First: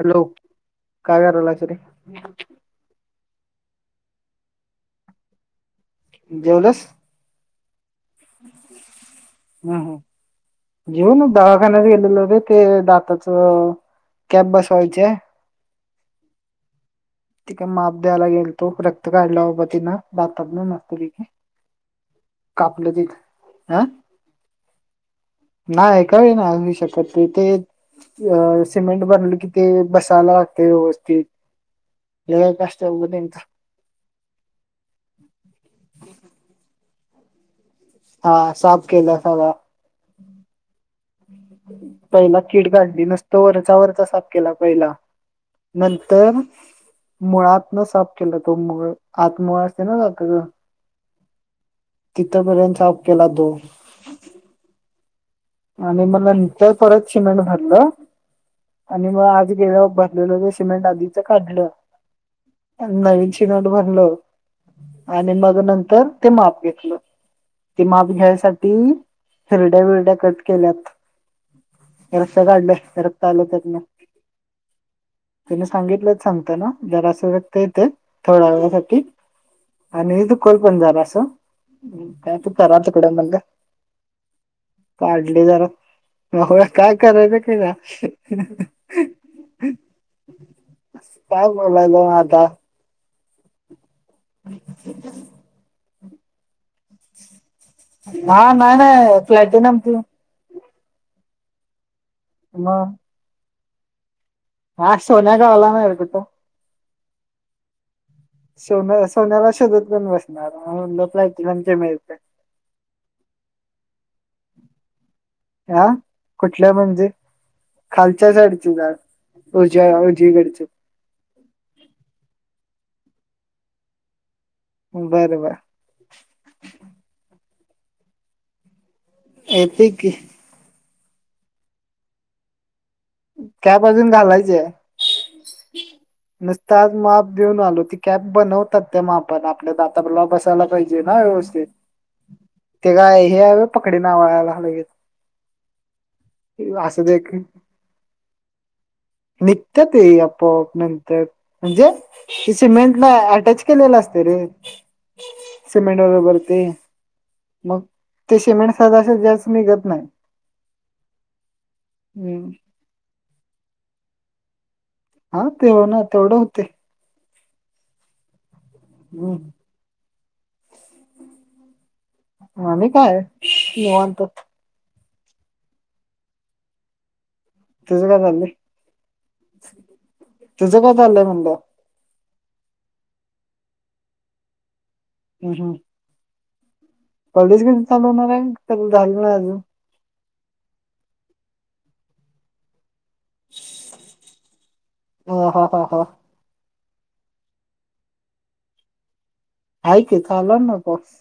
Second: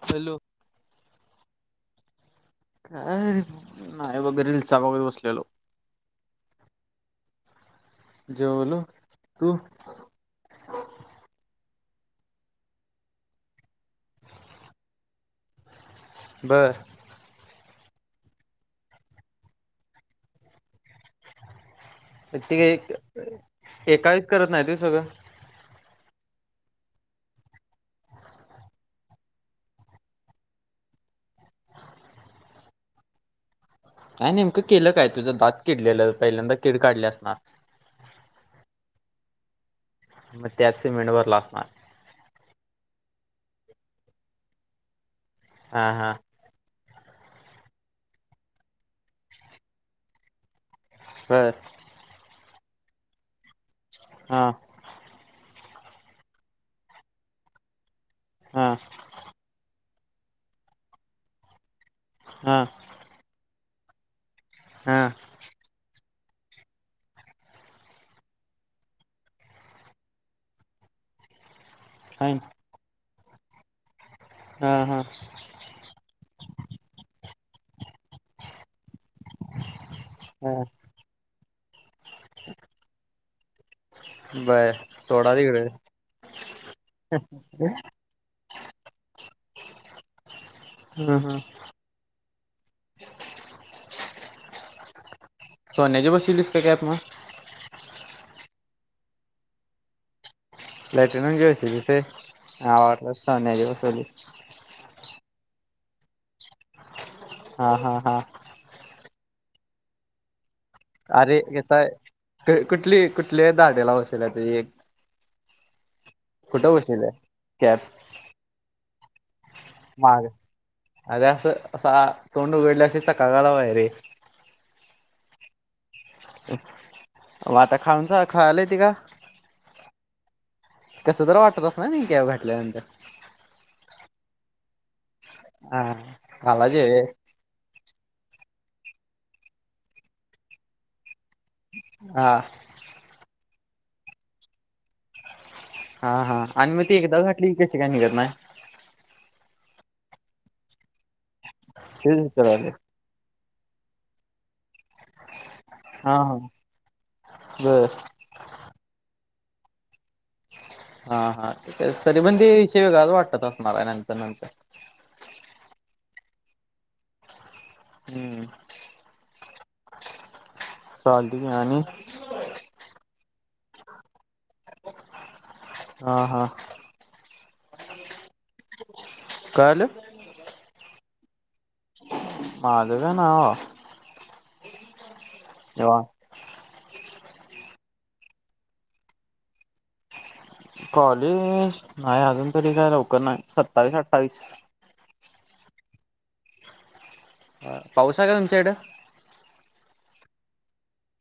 Hello. काय करायलास रे? काय नाही वगर [unintelligible] वगैर बसलेलो. जेवलास? जेवलो. तू? जेऊनच दवाखान्यात गेलेलो रे. ते दाताचं- कॅप बसवायचीय. बरं. तिकं माप द्यायला गेलतो. रक्त काढला बाबा तिनं दातातण. ते क ते ते काहीच करत नाहीत व्हय सगळं? नाय काय नाय [unintelligible] त ते- अ सिमेंट भरल कि ते बसायला लागतंय व्यवस्थित. हे एक असत्या मंग त्यांचं. हां. नेमकं केलं काय? तुझं दात किडलेलं पहिल्यांदा किड काढली असणार. हा. साफ केला सगळा. मग त्यात सिमेंट भरलं असणार. पहिला कीड काढली. नुसता वरचा वरचा साफ केला पहिला. हा हा नंतर- मुळातन साफ केला तो मुळ, आत मुळ असत ना दाताच? [unintelligible] तिथपर्यंत साफ केला तो. हा. आणि म नंतर परत सिमेंट भरलं. हा. आणि मग आज गेल्यावर भरलेलं जे सिमेंट आधीच काढलं. हा. नवीन सिमेंट भरलंय. हा आणि मग नंतर- ते माप घेतलं. ते माप घ्यायसाठी हिरड्या बिरड्या कट - केल्यात. हाय रक्त काढलय रक्त आलं त्यातन. हा हा त्यानं सांगितलंच सांगताना- जरासं रक्त येत, थोड्या वेळासाठी. आणि हा दुखलं पण जरासं. हम कायत करा तिकडं म्हणलं. बरं. काढली जरा. बाबा काय करायचं [unintelligible] [inaudible] हं. हं. बोलायलो म आता. अ सोन्याची बसवलीस का कॅप मग? हहां. नाही नाही प्लॅटिनमची. लॅट्रिनून घेऊच [unintelligible] तिसे ह मग वा स्या दिवसोलस हा, सोन्यागवला नाही रे तथं. हा हा हा, सोन सोन्याला शोधत पण बसणार म्हणल अरे फ्लायटलाक याचा मिळत. कुठली कुठल्या दाट्या लावशल त एक. हा, कुठल्या कुठं बसेल म्हणजे कॅप खालच्या साईडची दाड. [inaudible] रुच माग रुचीकच अरे असं असा तोंड उघडल्या अस चकाकागाला माय रे. बर बर. आता खाऊनचा खालाय त का? येतंय की, कसं तर वाटत अस ना कॅब घटल्यानंतर. कॅब अजून घालायचं हा नुसतच आज घालायचे माप. देऊन आलो ती कॅब बनवतात ते माप आपण आपल्या दातला बसायला पाहिजे ना. हा, ते काय हे पकडी नावळायला लगेच. हा हा, आणि मग ते एकदा घाटली क कशी काय निघत नाही. निघतात ते आपो आप नंतर म्हणजे तेच त विचारायले सिमेंट. नाही अटॅच केलेलं असत रे. सिमेंट हा वगे हा बरते मग. बर ते शिमेंट सजन सजी अस निघत नाही. हा हा, त तरी म्हणजे हम्म शिव्या घालू वाटतात आपणाला नंतर नंतर. हा तेव ना तेवढं होते. हम्म, हम, चालतय की आणी. आणी काय निवांत. हा हा, तुझ काय चाल्लंय? काळालं. तुझं काय चाल्लंय म्हंणल? माझं क नाई बाबा. हम हम, हा, कॉलेज कधी चालू होणार आहे क झालं नाई अजून? कॉलेज नाही अजून तरी काय लवकर नाही सत्तावीस अठ्ठावीस. ह ह ह ह, बर पाऊस आहे का तुमच्याकडें? हाय की, चालूयेना पाऊस.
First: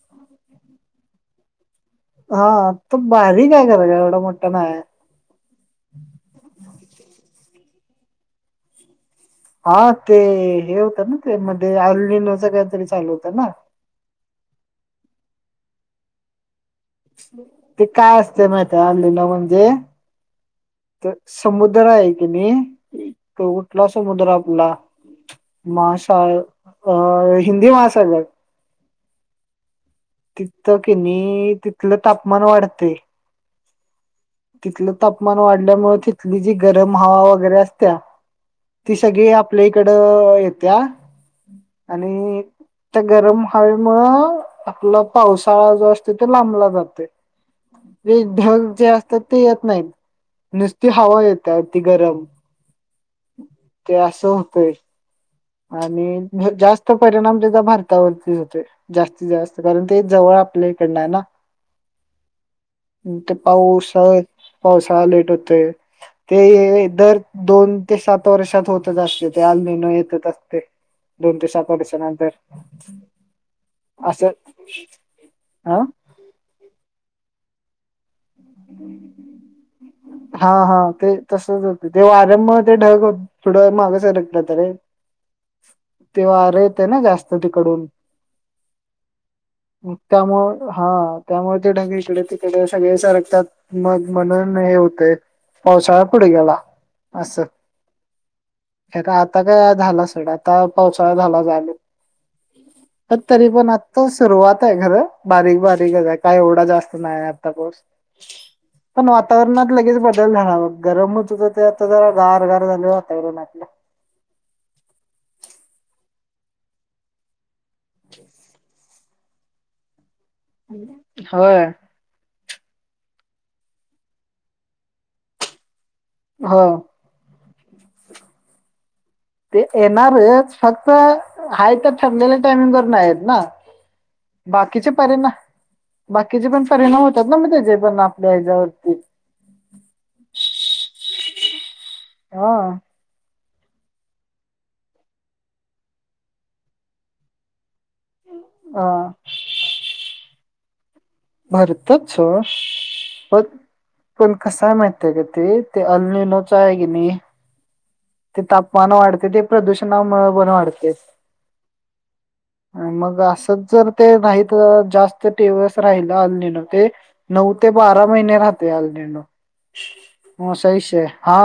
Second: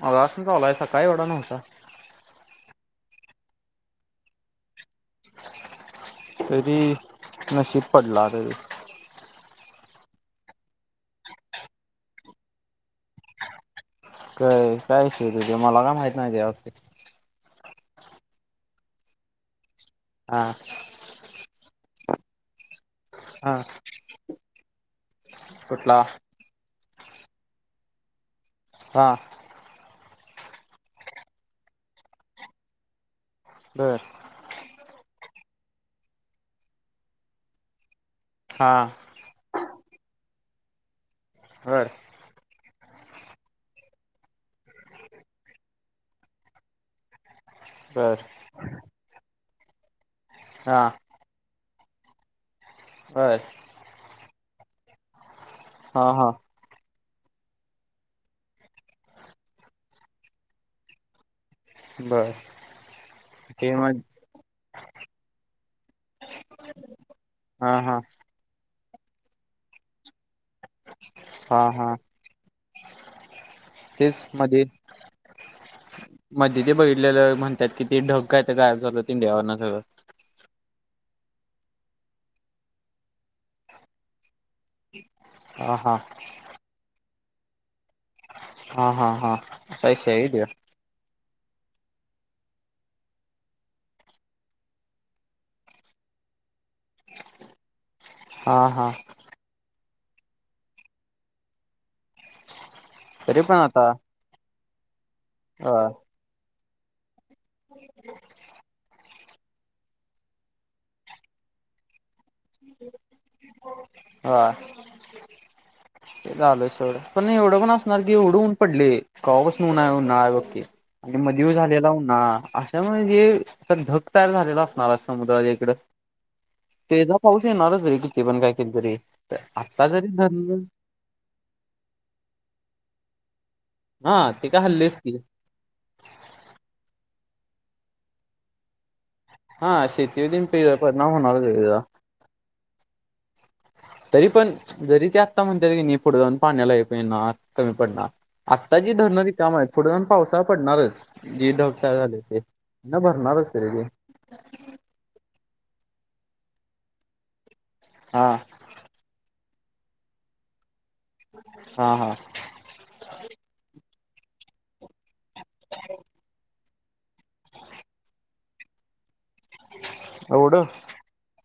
मागापासून चालूये सकाळी एवढा न्हवता. हा, तू बारीक आहे खरं एवढा मोठा नाहीय. तरी नशीब पडला तरी. हा ते हे होतं ना ते मध्ये अलणीन तरी चालू होतं ना. काय काय विश तुझ मला काय माहित नाही त्या बाबतीत. ते काय असते माहित अल्ली ना म्हणजे. आ.. तर समुद्र आहे की नाही हा कुठला समुद्र आपला? कुठला महासा अ हिंदी महासागर हा. तिथं कि नाही तिथलं तापमान वाढतय. बरं तिथलं तापमान वाढल्यामुळे तिथली जी गरम हवा वगैरे असत्या हां. सगळे आपल्या इकडं येत्या हड आणि त्या गरम हवेमुळ आपला पावसाळा जो असतोय तो लांबला जातोय. बर [unintelligible] ढग जे असतात ते येत नाहीत, नुसती हा हवा येतीया ती गरम. हाय ते असं होतय हा आणि हा ढग जास्त तो परिणाम त्याचा भारतावरती होतोय जास्तीत जास्त कारण ते जवळ आपल्या इकडनं आहे ना बर. तो ते मग पाऊसात पावसाळा लेट होते तेहे दल हा दोन ते हा सात वर्षात होतच असते ते आलमन येतच असतय. दोन ते हा सात हा वर्षानंतर तेच असं मध्ये ह मध्ये ते बघीतलेलं म्हणतात कि ते ढग कायं आता गायब झालत इंडियावरंन सगळं हा हा ते तसच होत ते वाऱ्यामुळं ते ढग हो थोड्या वेळ माघ सरखतात रे. हा हा ते वार रहितना जास्त तिकडून हा हा हा [unintelligible] त्यामुळ हा त्यामुळे तेढग इकड तिकड सगळे सरक त्यात मग म्हणून हे होतंय पावसाळा पुढे गेला. अस हा हा हे आता काय झाला सडा, काव काव चालू झाल्यावर आले. पण तरी पण आत्ता सुरुवात आहे खर, बारीक ह बारीकच आहे काय एवढा जास्त नाही आता पाऊस. तर मग लगेच बदल झाला गरमच होत ते आता जरा गार गार झालं वाटायला लागलं. हा. ते झालं सोड पण एवढं ऊन असणार की एवढं ऊन पडले केव्हापासून ऊन आहे ऊन बघ तेच आणि मध्ये ये होय. झालेला ऊनाळा आस त्यामुळे जे ढग तयार झालेला असणार आज समुद्राच्या इकडं. हा तेचा पाऊस येणारच किती पण काय केलं तरी ते आता जरी येणार हेत धरण फक्त हाय त्या ठरलेल्या टायमिंग वर नाही येत ना. हा ते काय बाकीचे हल्लेच की परीना बाकीचे पण परिणाम होतात ना मग त्याचे जे पण आपल्या याच्यावरती. हा शेती बिन पेर परिणाम होणारचय आहे याचा हा तरी पण जरी ते आत्ता म्हणता की नाही पुढे जाऊन पाण्याला येता नाही येणार कमी पडणार आत्ता जी हा. धरणाची काम आहे पुढे जाऊन पावसाळा पडणारच. जी ढग तयार भरतात झाले ते सोड ना पण भरणारच त रे तेे पण कसयं माहित ये का ते, ते अल्नीलोच आहे की नाही हा ते तापमान वाढते ते प्रदूषणामुळे पण वाढते. हा -हा, मग असंच जर ते नाही त जास्त दिवस राहिला आलं नाही ना ते नऊ ते बारा महिने राहतेय आलनेन एवढं असा विषय आहे, हा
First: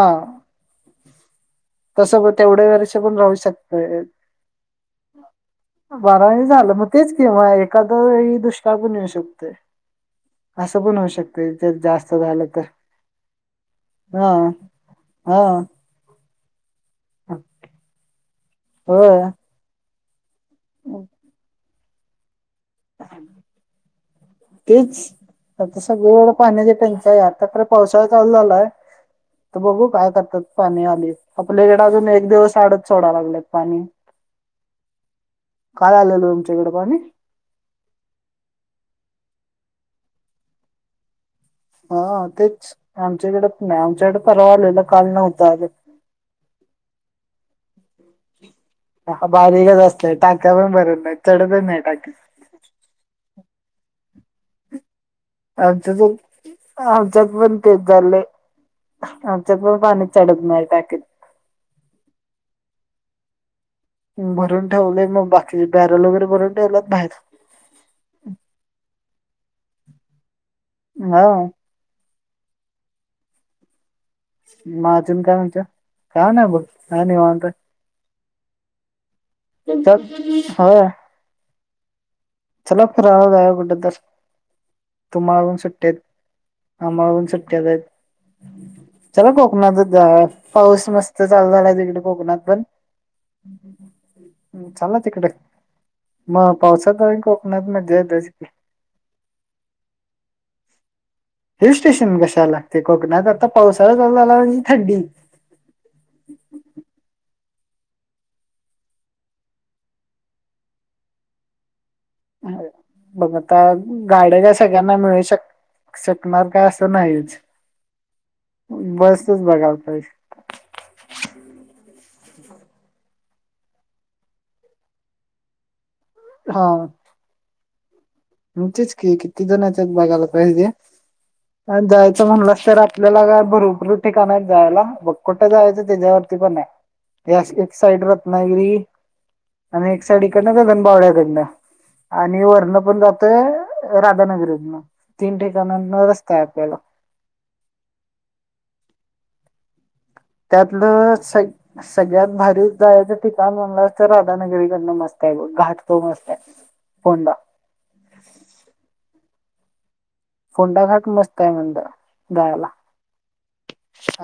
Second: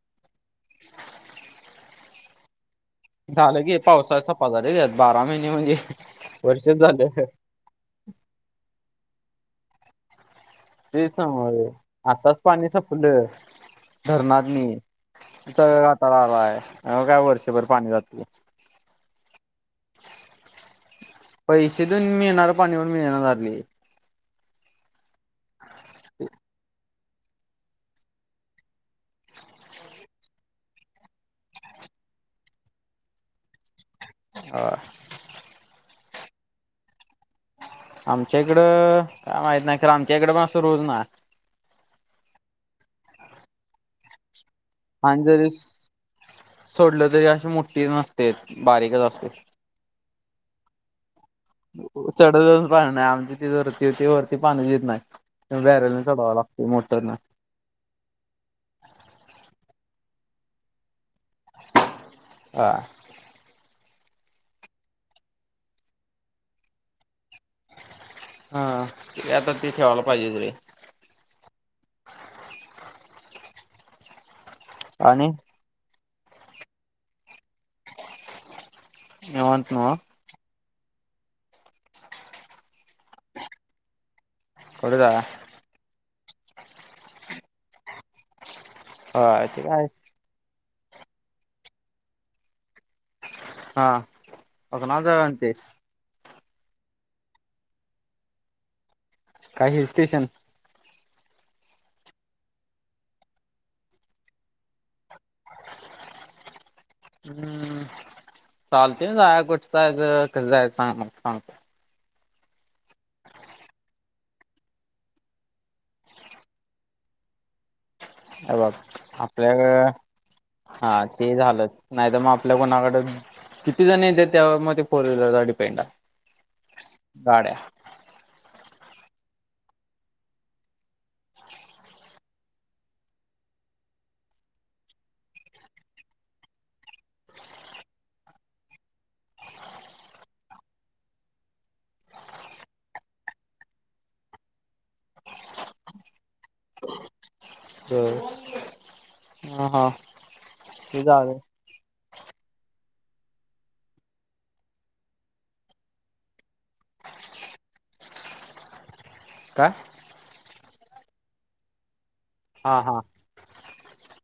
तस म तेवढ्या वर्ष पण राहू झालं की शकतंय, पावसाळा सपा रे त्यात बारा महिने म्हणजे बारा महिने झालं मग तेच तेव्हा एखाद वेळी दुष्काळ पण येऊ शकते. तेच मग आताच झालं तर पाणी संपलं हा धरणातनी हा ति त तळालाय त्यांनी काय वर्षभर पाणी जात नाही. होय [inaudible] पैसे देऊन मिळणारं पाणी पण मिळणा झालेय. तेच आता सगळं पाण्याच टंचाई यात आता परत पावसाळा चालू झालाय, तर बघू काय करतात पाणी आली आपल्या इकडे अजून एक दिवस आडच सोडा लागलेत पाणी. हा, काल आलेलं तुमच्या इकडं पाणी? आमच्या इकडं काय माहित नाही, कारण आमच्या इकडें पण असं रोज ना हा तेच आमच्याइकडे पण नाही, आमच्याइकडे परवा आलेला आणि जरी सोडलं तरी अशी मोठठी नस ह बारीकच असतंय टाक्या पण भरत नाही, चढतच नाही टाकित. दररोज भाडणंय आमच्या तिथ ते, ते वरती पाणी येत नाही बॅरलन आमच्यात चढवावं लागते मोटर ने. आमच्यात पण तेच चाललंय आमच्याकडे पाणी चढत नाही टाकीत. हा, भरून ठेवलेलं, मग बाकीचे बॅरल वगैरे भरून ठेवलंत बाहेर. हा ते आता ते ठेवायला पाहिजे ते. व्हय, मग आजून आणि काय म्हणत्या? काय नाही बघ हाय निवांत. निवांत नव्ह येतो? होय. चला फिरायला जावा कुठं तर कुठं जाया तुम्हाला पण सुट्टियेत. आम्हाला पण सुट्ट्याच हायेत, चला होय ते काय कोकणातच जाऊया. पाऊस मस्त चालु झाला आहे, तिकडं कोकणात पण. हा चालला कोकणाला जाऊया तिकडं, म्हणतेस मग पावसात कोकणात [unintelligible] ढच की काय हिल स्टेशन? हिल स्टेशन कशाला लागते कोकणात, आता पावसाळा चालू झाला म्हणजे थंडी. [inaudible] हम्म, चालतंय जाया कुठ जायाचं? कधी जायाचं? आमाला सागं. बघ, आता गाड्या का सगळ्यांना मिळू शक शकणार का असं नाहीच. हे बघ बसच बघायला आपल्याक पाहिजे हा ते झालं. नाही, तर मग आपल्या कोणाकड? किती जण ये ते त्या मधे फोर व्हीलरचा डिपेंड आहे. हा, गाड्या मग तेच की किती जणचा बघायला पाहिजे अन जा म्हणलंस तर आपल्याला काय भरपूर ठिकाण आहेत जायाला बग कुठं जायाचं त्याच्यावरती पण आहे. त्या एक साईड रत्नागिरी अन एक साइड इकडन गगन बावळ्याकडनं आणि वरण पण जात ते राधानगरीतन तीन ठिकाणांहुन रस्ता आहे आपल्याला. [unintelligible] हा-हा. त्यातलं स सगळ्यात भारी जायाचं ठिकाण म्हणला अस तर राधानगरीकडनं मस्त आहे घाट तो मस्त आहे. फोंडा काय? फोंडा घाट मस्त आहे म्हणलं जायाला. हा हा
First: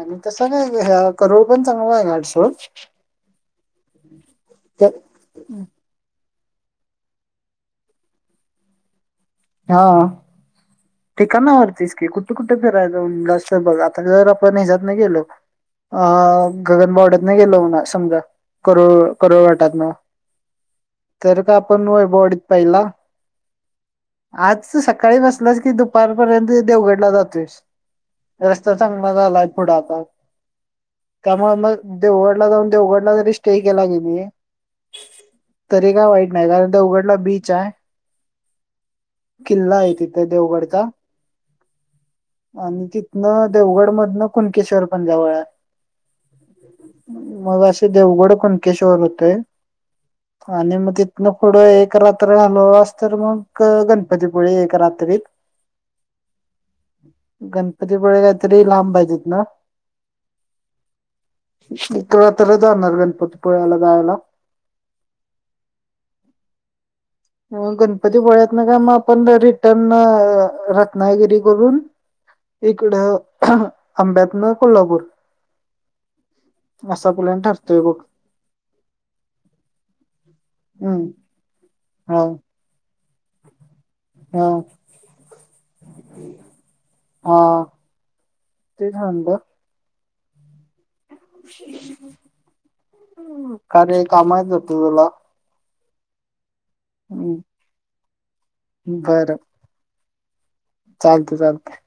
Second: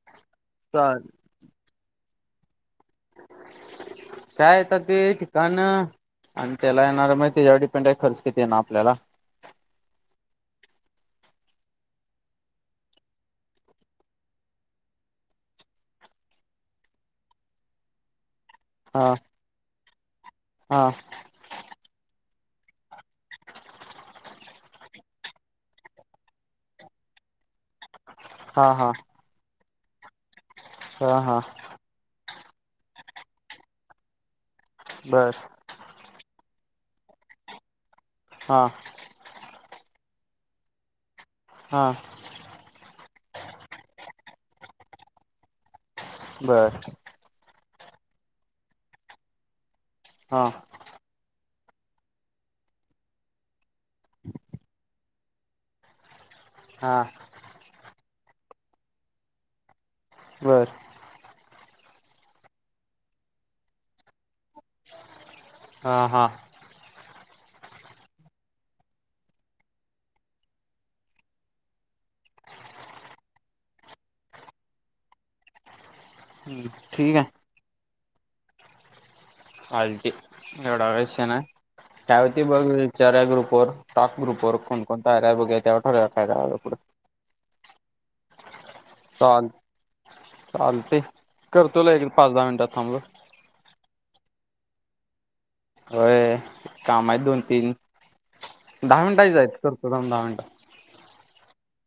आणि तस नाही चाल ह्या करोड पण चांगला घाटसो. काय येता ते ठिकाण? आणि त्याला येणार मग त्याच्यावर डिपेंड आहे खर्च किती येईन आपल्याला? हा. ठिकाणा वरतीस की कुठ-कुठ फिरायच जाऊन जाशाल बघ आता जर आपण ह्याच्यातन गेलो. अ गगनबावड्यातन गेलो समजा. करू हा करावा वाटत नाही हा तर का आपण वैभववाडीत पहिला आज सकाळी बसलाच की दुपारपर्यंत देवगडला जातोस. हा रस्ता हा चांगला झालाय पुढं आता हा हा त्यामुळे मग देवगडला जाऊन देवगडला जरी स्टे केला कि नाही. बर. तरी काय वाईट नाही कारण ते देवगडला बीच आहे. हा. किल्ला आहे तिथे देवगडचा. हा. आणि तिथनं देवगड मधनं कुणकेश्वर पण जवळ आहे. बर. मग असे देवगड कुणकेश्वर होतय हा आणि मग ते पुढं एक रात्र राहीलो असतो तर मग ग गणपतीपुळे एका रात्रीत. हां. गणपतीपुळे रात्री लांब आहे तिथन. बरं. एक रात्र जाणार गणपतीपुळ्याला जायाला. हां-हा. म गणपती पुळेतन काय मग आपण रिटर्न रत्नागिरी करून इकड आंब्यातन कोल्हापूर. असा ठीक आहे प्लन ठरतोय बघ. आलती एवढं हम्म अश ना हा त्यावती बघ. सऱ्या ग्रुपवर टाक ग्रुप हा वर कोण-कोण तयार आहे बघ याच्यावर ठरव काय पुढं. हा. तेच म्हणलं चाल चालते करतोला एक पाच दहा मिनटात थांबलं. कारे काम आहेत का जास्त तुला? होय काम आहेत दोन तीन, दहा मिनटाय च आहेत, करतो थांब दहा मिनटं. चालत चालतय.